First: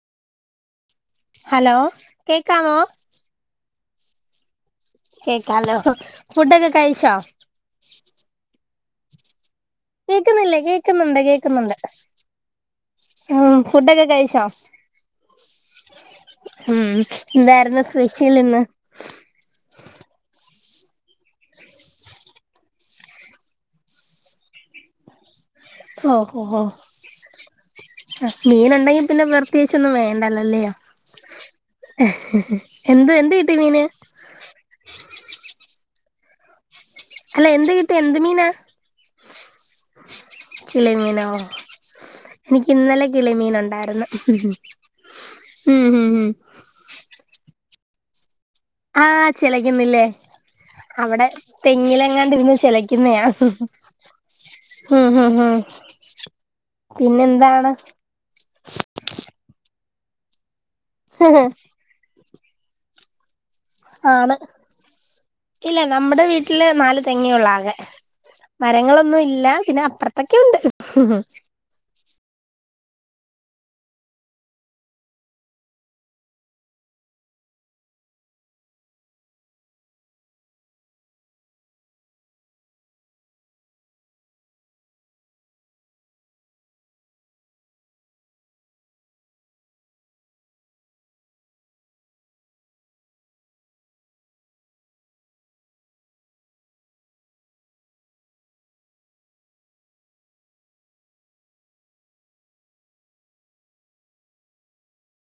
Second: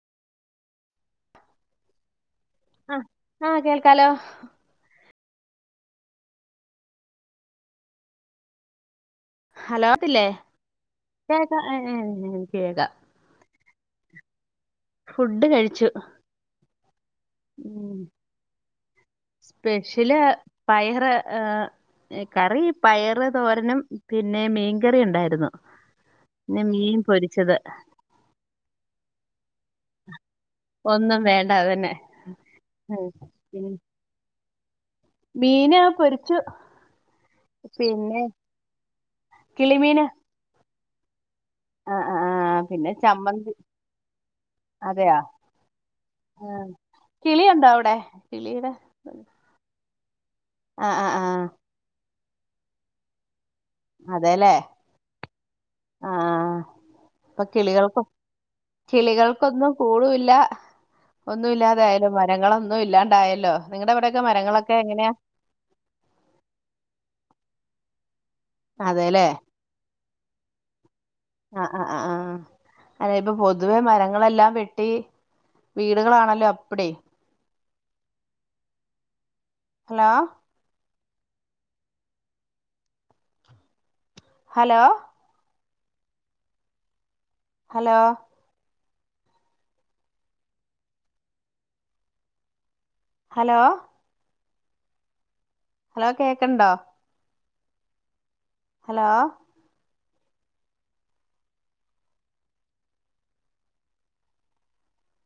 hello കേക്കാമോ hello കേക്കാലോ ഫുഡൊക്കെ കഴിച്ചോ ഹലോ ത്തില്ലെ കേക്കുന്നില്ലേ കേക്കുന്നുണ്ട് കേക്ക കേക്കുന്നുണ്ട് എ ഏ കേക്ക ഉം ഫുഡൊക്കെ കഴിച്ചോ ഫുഡ് കഴിച്ചു മ്മ് എന്തായിരുന്നു ഉം സ്പെഷ്യൽ ഇന്ന് സ്പെഷ്യല് പയറ് കറി പയറ് തോരനും പിന്നെ മീൻകറി ഉണ്ടായിരുന്നു ഓ ഒ ഓ പിന്നെ മീൻ പൊരിച്ചത് ഹെ മീനൊൺ ണ്ടെങ്കി പിന്നെ പ്രത്യേകിച്ചൊന്നും വേണ്ടല്ലോ ല്ലയോ ഒന്നും വേണ്ട അതന്നെ ഉം എന്ത് എന്ത് കിട്ടി പിന്നെ മീന് മീന് പൊരിച്ചു അല്ല എന്ത് കിട്ടെ എന്ത് പിന്നെ മീനാ കിളിമീന് ചിലേമീനോ ആഹ് ആഹ് ആഹ് നിക്ക് പിന്നെ ഇന്നലെ ചമ്മന്തി കിളിമീനൊണ്ടായ്ര്ന്ന് അതെയോ ഉംഉം ഉം ആഹ് കിളിയുണ്ടോ അവ്ടെ ആഹ് ചെലെക്കുന്നില്ലേ ആഹ് ആഹ് അവിടെ ആഹ് തെങ്ങിലെ ങ്ങാണ്ടിരുന്ന് ചെലെക്കുന്നയാ അതേല്ലേ ആഹ് ഇപ്പൊ പിന്നെന്താണ് കിളികൾകൊ കിളികൾ കൊന്നും കൂളൂല്ല ഒന്നും ഇല്ലാതായാലും മത് ഞങ്ങളൊന്നും ഇല്ലാണ്ടായല്ലോ നിങ്ങടെ അവിടെയൊക്കെ ആണ് മരങ്ങളൊക്കെ എങ്ങനെയാ ഇല്ല നമ്മുടെ വീട്ടില് നാല് തെങ്ങേയൊള്ളാകെ അതെല്ലേ മരങ്ങളൊന്നുവില്ല പിന്ന അപ്പ്രത്തൊക്കെയുണ്ട് ഹ് അതേ ഇപ്പൊ പൊതുവെ മരങ്ങളെല്ലാം വെട്ടി വീടുകളാണല്ലോ അപ്പ്ടി hello hello hello hello hello കേക്ക്ണ്ടോ ഹലോ